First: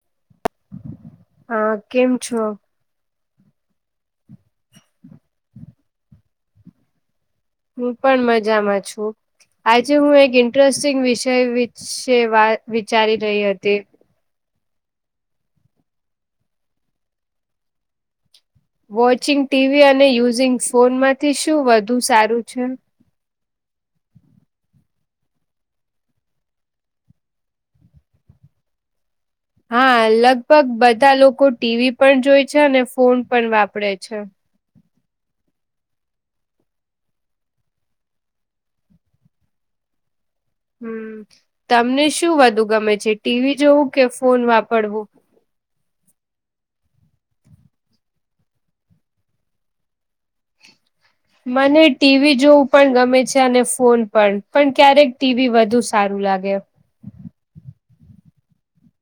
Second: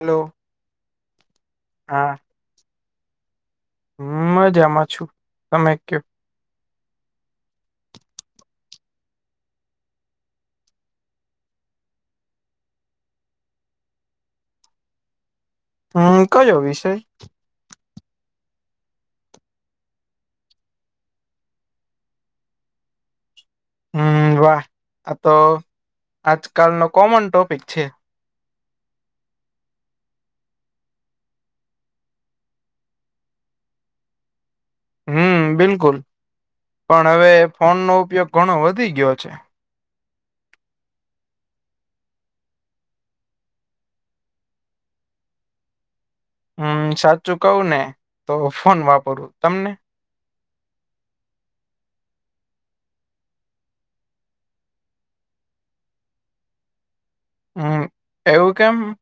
Hello. હા, કેમ છો? હું મજામાં છું તમે કયો? હું પણ મજામાં છું. આજે હું એક ઇન્ટરેસ્ટિંગ વિષય વિશે વાત વિચારી રહી હતી. હમ્મ, કયો વિષય? વોચિંગ ટીવી અને યુઝિંગ ફોન માંથી શું વધુ સારું છે? હમ્મ, વાહ આ તો આજકાલનો કોમન ટોપિક છે. હા, લગભગ બધા લોકો ટીવી પણ જોય છે અને ફોન પણ વાપરે છે. હમ્મ, બિલકુલ પણ હવે ફોનનો ઉપયોગ ઘણો વધી ગયો છે. હમ્મ, તમને શું વધુ ગમે છે, ટી વી જોવું કે ફોન વાપરવું? હમ સાચું કવું ને તો ફોન વાપરવું તમને. [inaudible] મને ટીવી જોવું પણ ગમે છે અને ફોન પણ પણ ક્યારેક ટીવી વધુ સારું લાગે. હમ એવું કેમ.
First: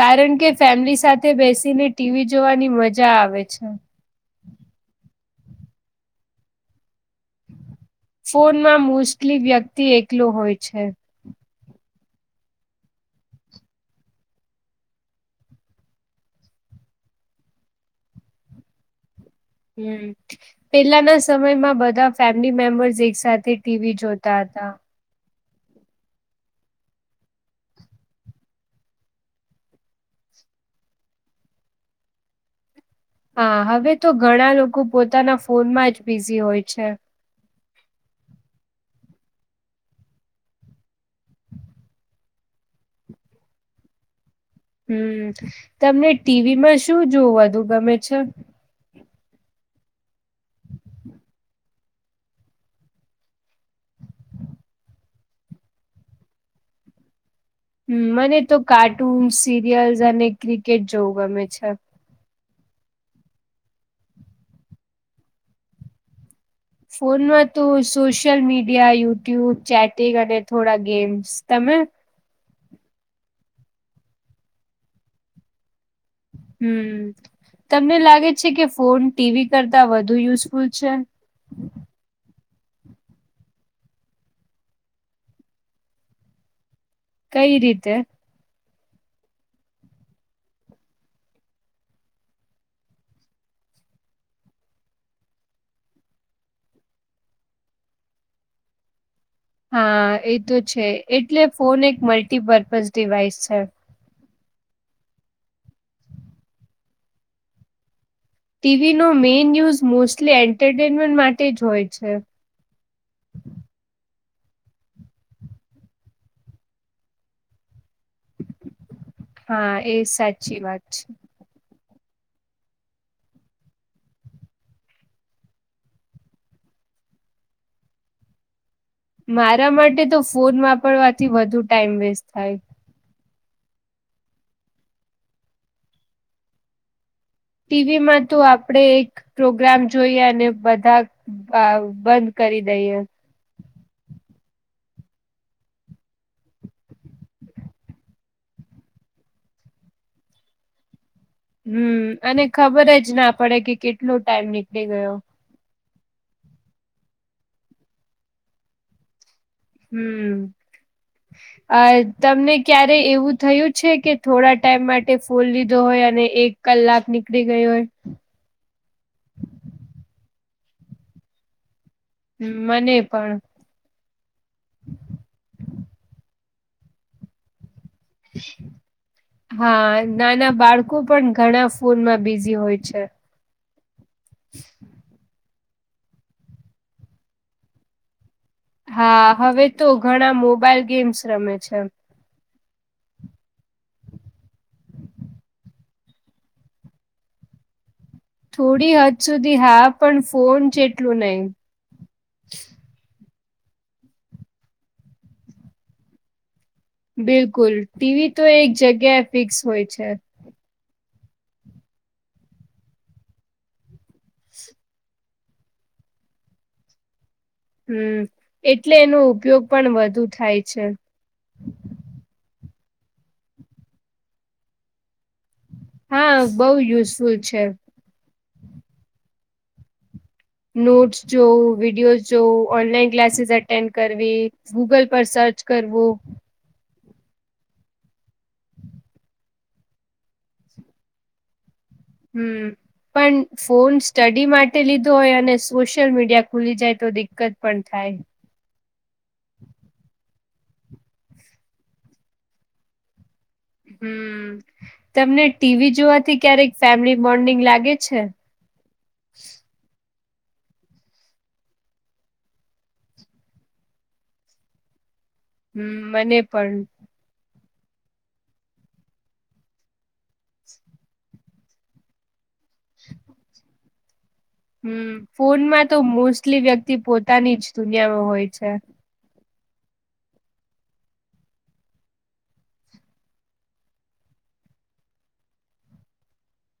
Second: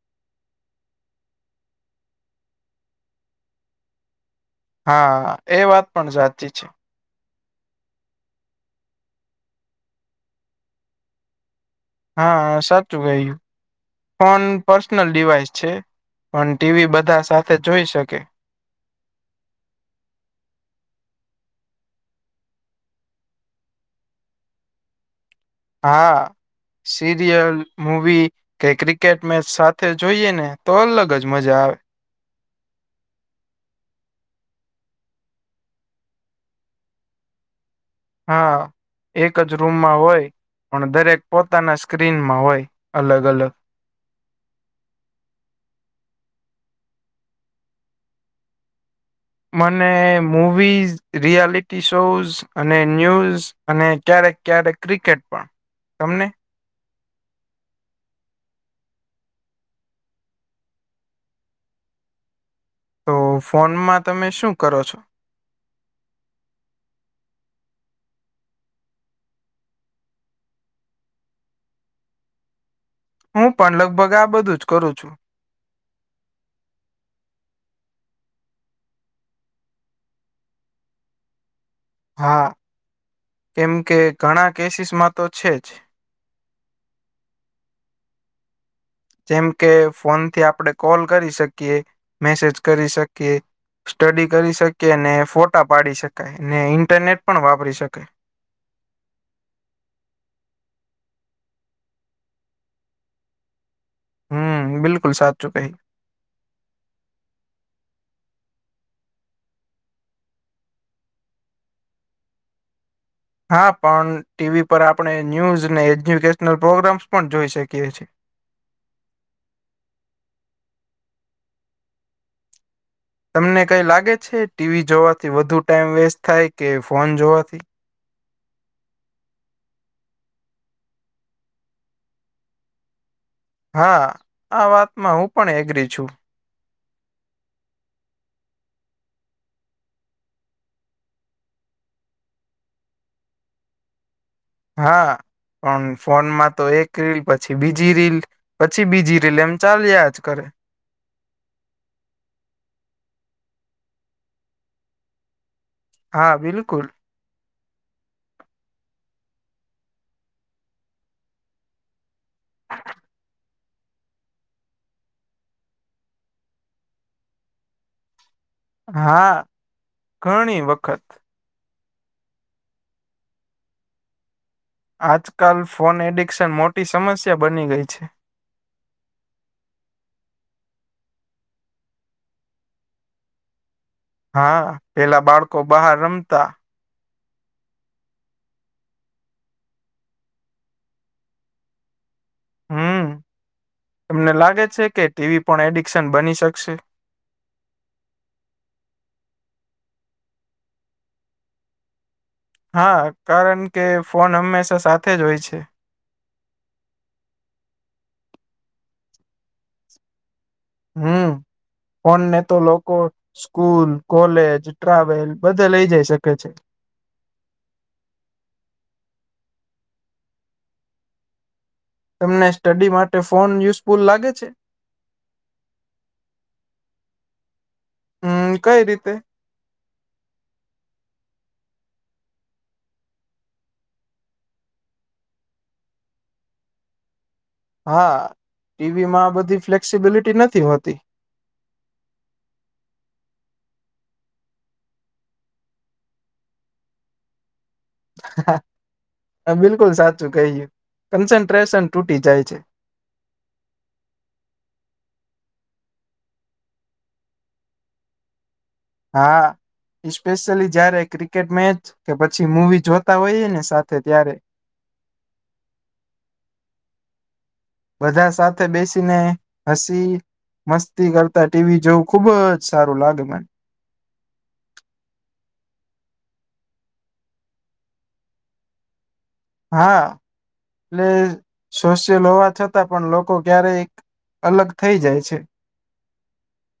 કારણ કે ફેમિલી સાથે બેસીને ટી વી જોવાની મજા આવે છે. હા, એ વાત પણ સાચી છે. ફોનમાં મોસ્ટલી વ્યક્તિ એકલો હોય છે. હા, હા સાચું કહ્યું. ફોન પર્સનલ ડીવાઈસ છે, પણ ટી વી બધા સાથે જોઈ શકે. હમ્મ. પહેલાના સમયમાં બધા ફેમિલી મેમ્બર્સ એક સાથે ટી વી જોતા હતા. હા. સીરિયલ, મૂવી કે ક્રિકેટ મેચ સાથે જોઈએ ને તો અલગ જ મજા આવે. હા. હવે તો ઘણા લોકો પોતાના ફોનમાં જ બિઝી હોય છે. હા. એક જ રૂમમાં હોય પણ દરેક પોતાના સ્ક્રીનમાં હોય અલગ-અલગ. હમ્મ, તમને ટીવી માં શું જોવું વધુ ગમે છે? મને મૂવીઝ, રિયાલિટી શોઝ, અને ન્યૂઝ અને ક્યારેક-ક્યારેક ક્રિકેટ પણ. તમને? હમ્મ મને તો કાર્ટૂન, સિરિયલ્સ અને ક્રિકેટ જોવું ગમે છે. તો ફોનમાં તમે શું કરો છો? ફોનમાં તો હું સોશિયલ મીડિયા, યુટ્યુબ, ચેટિંગ અને થોડા ગેમ્સ. તમે? હું પણ લગભગ આ બધું જ કરું છું. હમ્મ. તમને લાગે છે કે ફોન, ટી વી કરતા વધુ યુઝફુલ છે? હા. કેમ કે ઘણા કેસીસ માં તો છે જ. કઈ રીતે? જેમકે ફોનથી આપણે કોલ કરી શકીએ, મેસેજ કરી શકીએ સ્ટડી કરી શકીએ ને ફોટા પાડી શકાય, ને ઇન્ટરનેટ પણ વાપરી શકાય. હા એ તો છે. એટલે ફોન એક મલ્ટીપર્પઝ ડિવાઈસ છે. હમ્મ બિલકુલ સાચું કહ્યું. ટી વી નો મેઈન ન્યુઝ મોસ્ટલી એન્ટરટેનમેન્ટ માટે જ હોય છે. હા. પણ ટી વી પર આપણે ન્યુઝને, એજ્યુકેશનલ પ્રોગ્રામ્સ પણ જોઈ શકીએ છીએ. હા એ સાચી વાત છે. તમને કઈ લાગે છે, ટી વી જોવાથી વધુ ટાઈમ વેસ્ટ થાય, કે ફોન જોવાથી? મારા માટે તો ફોન વાપરવાથી વધુ ટાઈમ વેસ્ટ થાય. હા. આ વાતમાં હું પણ એગ્રી છું. ટી વી માં તો આપડે એક પ્રોગ્રામ જોઈએ અને બધા અહ બંધ કરી દઈએ. હા પણ ફોનમાં તો એક રીલ પછી, બીજી રીલ પછી બીજી રીલ, એમ ચાલ્યા જ કરે. હમ્મ. અને ખબર જ ના પડે કે કેટલો ટાઈમ નીકળી ગયો. હા બિલકુલ. હમ્મ. [inaudible] અહ તમને ક્યારે એવું થયું છે કે થોડા ટાઈમ માટે ફોન લીધો હોય અને એક કલાક નીકળી ગયો હોય. હા, ઘણી વખત. હ મને પણ. આજકાલ ફોન એડિક્શન મોટી સમસ્યા બની ગઈ છે. હા નાના બાળકો પણ ઘણા ફોનમાં બિઝી હોય છે. હા. પહેલા બાળકો બહાર રમતા. હા હવે તો ઘણા મોબાઈલ ગેમ્સ રમે છે. હમ્મ. તમને લાગે છે કે ટી વી પણ એડિક્શન બની શકશે? થોડી હદ સુધી હા પણ ફોન જેટલું એટલું નહી. હા. કારણ કે ફોન હંમેશા સાથે જ હોય છે. બિલકુલ. ટી વી તો એક જગ્યાએ ફિક્સ હોય છે. હમ કોને તો લોકો સ્કૂલ કોલેજ ટ્રાવેલ બધા લઇ જઈ શકે છે હમ એટલે એનો ઉપયોગ પણ વધુ થાય છે તમને સ્ટડી માટે ફોન યુઝફુલ લાગે છે હા બઉુ યુઝફુલ છે હમ કઈ રીતે નોટ્સ જોવું વિડીયો જોવું ઓનલાઈન ક્લાસીસ એટેન્ડ કરવી ગૂગલ પર સર્ચ કરવો હા ટીવી માં બધી ફ્લેક્સિબિલિટી નથી હોતી હમ પણ ફોન સ્ટડી માટે લીધો હોય અને સોશિયલ મીડિયા ખુલી જાય તો દિક્કત પણ થાય હ બિલકુલ સાચું કહીય કન્સન્ટ્રેશન તૂટી જાય છે હમ તમને ટીવી જોવાથી ક્યારેક ફેમિલી બોન્ડિંગ લાગે છે હા પેશિયલી જયારે ક્રિકેટ મેચ કે પછી મવી જોતા હોઈએ ને સાથે ત્યારે હમ મને પણ બધા સાથે બેસીને હસી મસ્તી કરતા ટીવી જોવું ખુબ જ સારું લાગે મને હમ ફોનમાં તો મોસ્ટલી વ્યક્તિ પોતાની જ દુનિયામાં હોય છે હા એટલે સોશિયલ હોવા છતાં પણ લોકો ક્યારે અલગ થઈ જાય છે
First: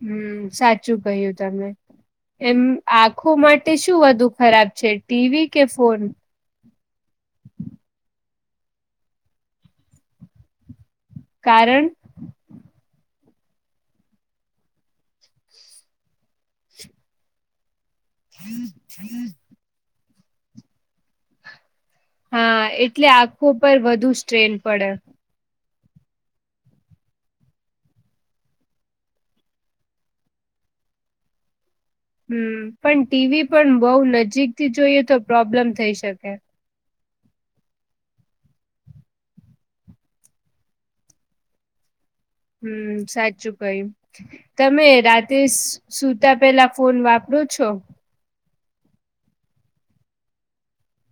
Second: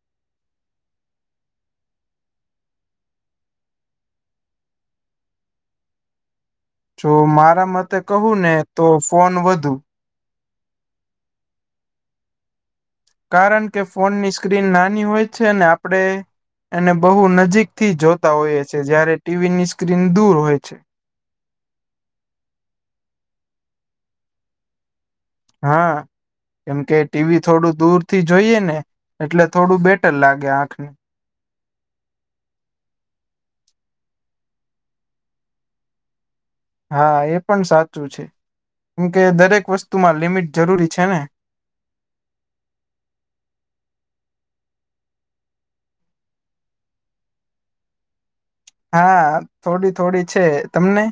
હમ સાચું કહ્યું તમે એમ આખો માટે શું વધુ ખરાબ છે ટીવી કે ફોન જો મારા મતે કહું ને તો ફોન વધુ કારણ કારણ કે ફોનની સ્ક્રીન નાની હોય છે ને આપણે અને બહુ નજીકથી જોતા હોઈએ છે જયારે ટીવીની સ્ક્રીન દૂર હોય છે હા એટલે આખો પર વધુ સ્ટ્રેન પડે હા કેમ કે ટીવી થોડું દૂર થી જોઈએ ને એટલે થોડું બેટર લાગે આંખને હમ પણ ટીવી પણ બઉ નજીકથી જોઈએ તો પ્રોબ્લેમ થઈ શકે હા એ પણ સાચું છે કેમકે દરેક વસ્તુમાં લિમિટ જરૂરી છે ને હમ સાચચું કઈ તમે રાતે સુતા પેલા ફોન વાપરો છો હા થોડી થોડી છે તમને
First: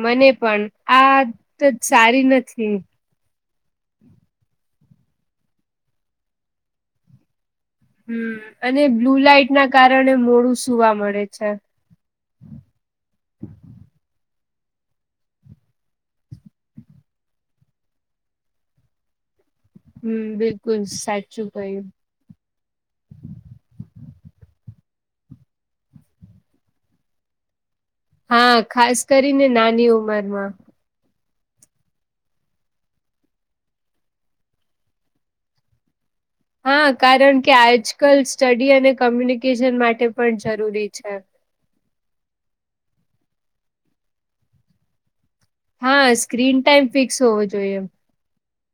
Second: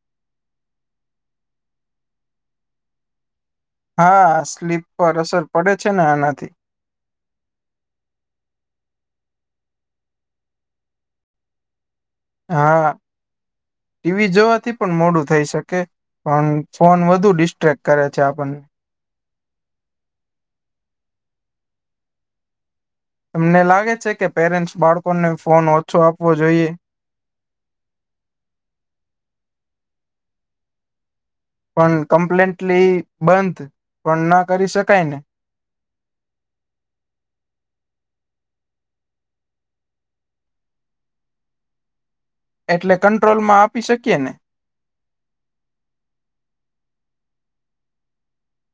મને પણ આત જ સારી નથી હા સ્લીપ પર અસર પડે છે ને આનાથી હમ અને બ્લુ લાઈટ ના કારણે મોડું સુવા મળે છે હા ટીવી જોવાથી પણ મોડું થઈ શકે પણ ફોન વધુ ડિસ્ટ્રેક્ટ કરે છે આપણને હમ બિલકુલ સાચું કય તમને લાગે છે કે પેરેન્ટ્સ બાળકોને ફોન ઓછો આપવો જોઈએ હા ખાસ કરીને નાની ઉંમર માં. પણ કમ્પ્લેટલી બંધ પણ ના કરી શકાય ને. હા કારણ કે આજકાલ સ્ટડી અને કોમ્યુનિકેશન માટે પણ જરૂરી છે. એટલે કંટ્રોલ માં આપી શકીએ ને. હા સ્ક્રીન ટાઈમ ફિક્સ હોવો જોઈએ એમ.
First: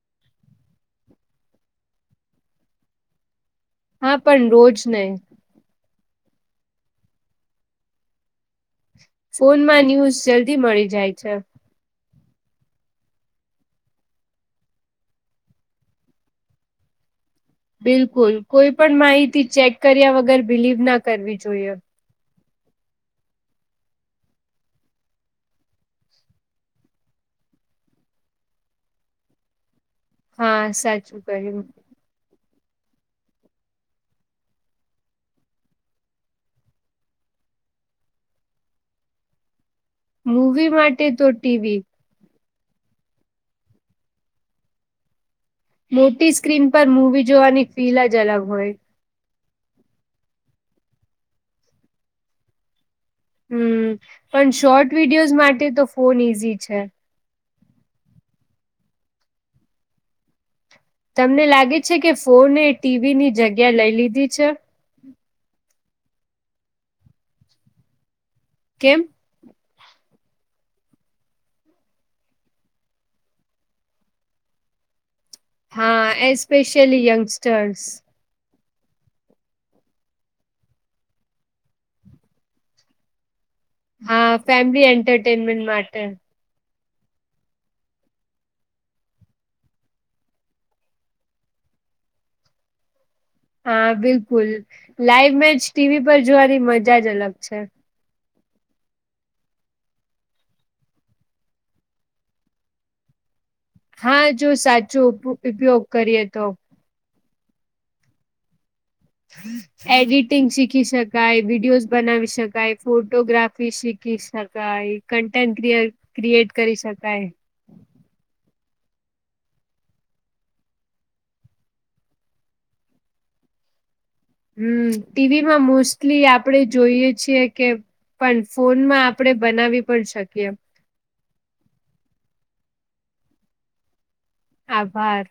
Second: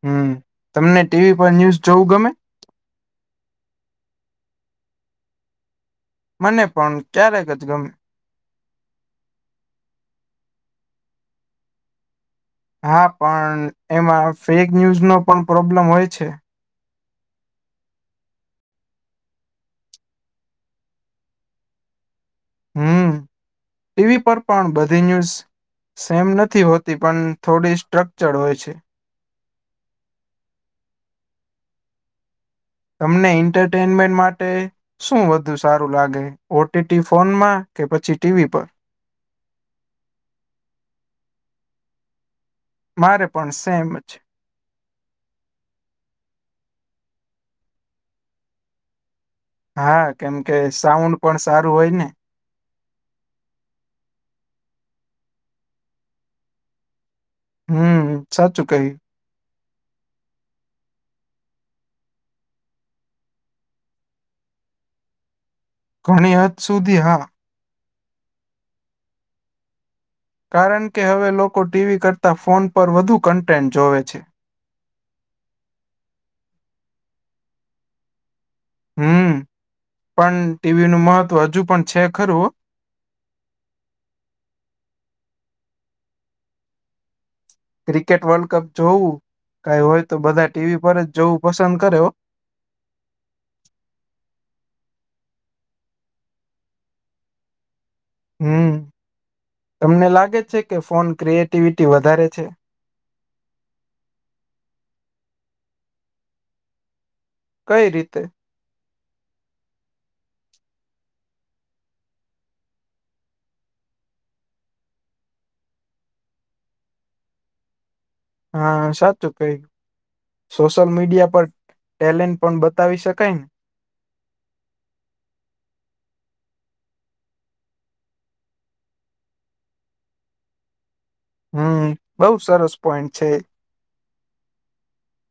હમ તમને ટીવી પર ન્યુઝ જોવું ગમે. હા પણ રોજ નહી. મને પણ ક્યારેક ગમે. ફોન માં ન્યૂઝ જલ્દી મળી જાય છે. હા પણ એમાં ફેક ન્યુઝ નો પણ પ્રોબ્લેમ હોય છે. બિલકુલ કોઈ પણ માહિતી ચેક કર્યા વગર બિલીવ ના કરવી જોઈએ. હમ ટીવી પર પણ બધી ન્યુઝ. સેમ નથી હોતી પણ થોડી સ્ટ્રક્ચર હોય છે. હા સાચું કર્યું. તમને એન્ટરટેનમેન્ટ માટે. શું વધુ સારું લાગે ઓટીટી ફોનમાં કે પછી ટીવી પર. મૂવી માટે તો ટીવી. મારે પણ સેમ છે. મોટી સ્ક્રીન પર મુવી જોવાની ફીલ જ અલગ હોય. હા કેમ કે સાઉન્ડ પણ સારું હોય ને. હમ પણ શોર્ટ વિડીયોઝ માટે તો ફોન ઈઝી છે. હમ સાચું કઈ. તમને લાગે છે કે ફોને ટીવી ની જગ્યા લઈ લીધી છે. ઘણી હદ સુધી હા. કેમ. કારણ કે હવે લોકો ટીવી કરતાં ફોન પર વધુ કન્ટેન્ટ જોવે છે. હા એસ્પેેશલી યંગસ્ટર્સ. હમ પણ ટીવી નું મહત્વ હજુ પણ છે ખરું. હા ફેમિલી એન્ટરટેનમેન્ટ માટે. ક્રિકેટ વર્લ્ડ કપ જોવું કઈ હોય તો બધા ટીવી પર જ જોવું પસંદ કરે હો. હા બિલકુલ લાઈવ મેચ ટીવી પર જોવાની મજા જ અલગ છે. હમ તમને લાગે છે કે ફોન ક્રિએટિવિટી વધારે છે. હા જો સાચું ઉપયોગ કરીએ તો. કઈ રીતે. હ [unintelligible] એડિટિંગ શીખી શકાય, વિડીયોઝ બનાવી શકાય, ફોટોગ્રાફી શીખી શકાય. કન્ટેન્ટ ક ક્રિએટ કરી શકાય. હા સાચું કઈ. સોશિયલ મીડિયા પર ટેલેન્ટ પણ બતાવી શકાયને. હમ ટીવી માં મોસ્ટલી આપણેે જોઈએ છીએ કે. પણ ફોનમાં આપણે બનાવી પણ શકીએ. હમ બઉ સરસ પોઈન્ટ છે. આભાર.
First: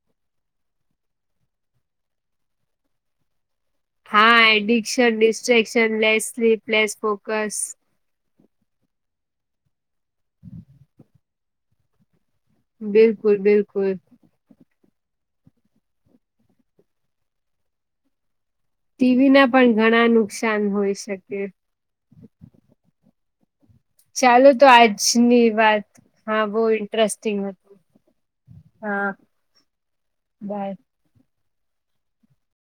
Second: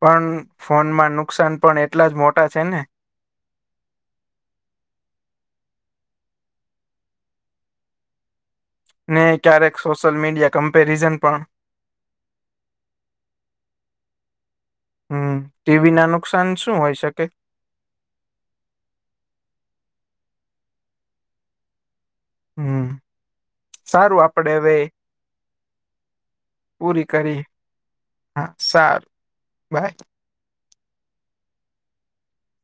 પણ ફોનમાં નુકસાન પણ એટલા જ મોટા છે ને. હા addiction, distraction, less sleep, less focus. ને ક્યારેક સોશિયલ મીડિયા કમ્પેરિઝન પણ. બિલકુલ બિલકુલ. હમ ટીવી ના નુકસાન શું હોય શકે. ટીવી ના પણ ઘણા નુકસાન હોય શકે. હમ. સારું ચાલો આપડે તો હવે આજની વાત હા બહુ પૂરી ઇન્ટરેસ્ટિંગ કરી હતું. હા, હા સારું. બાય. બાય.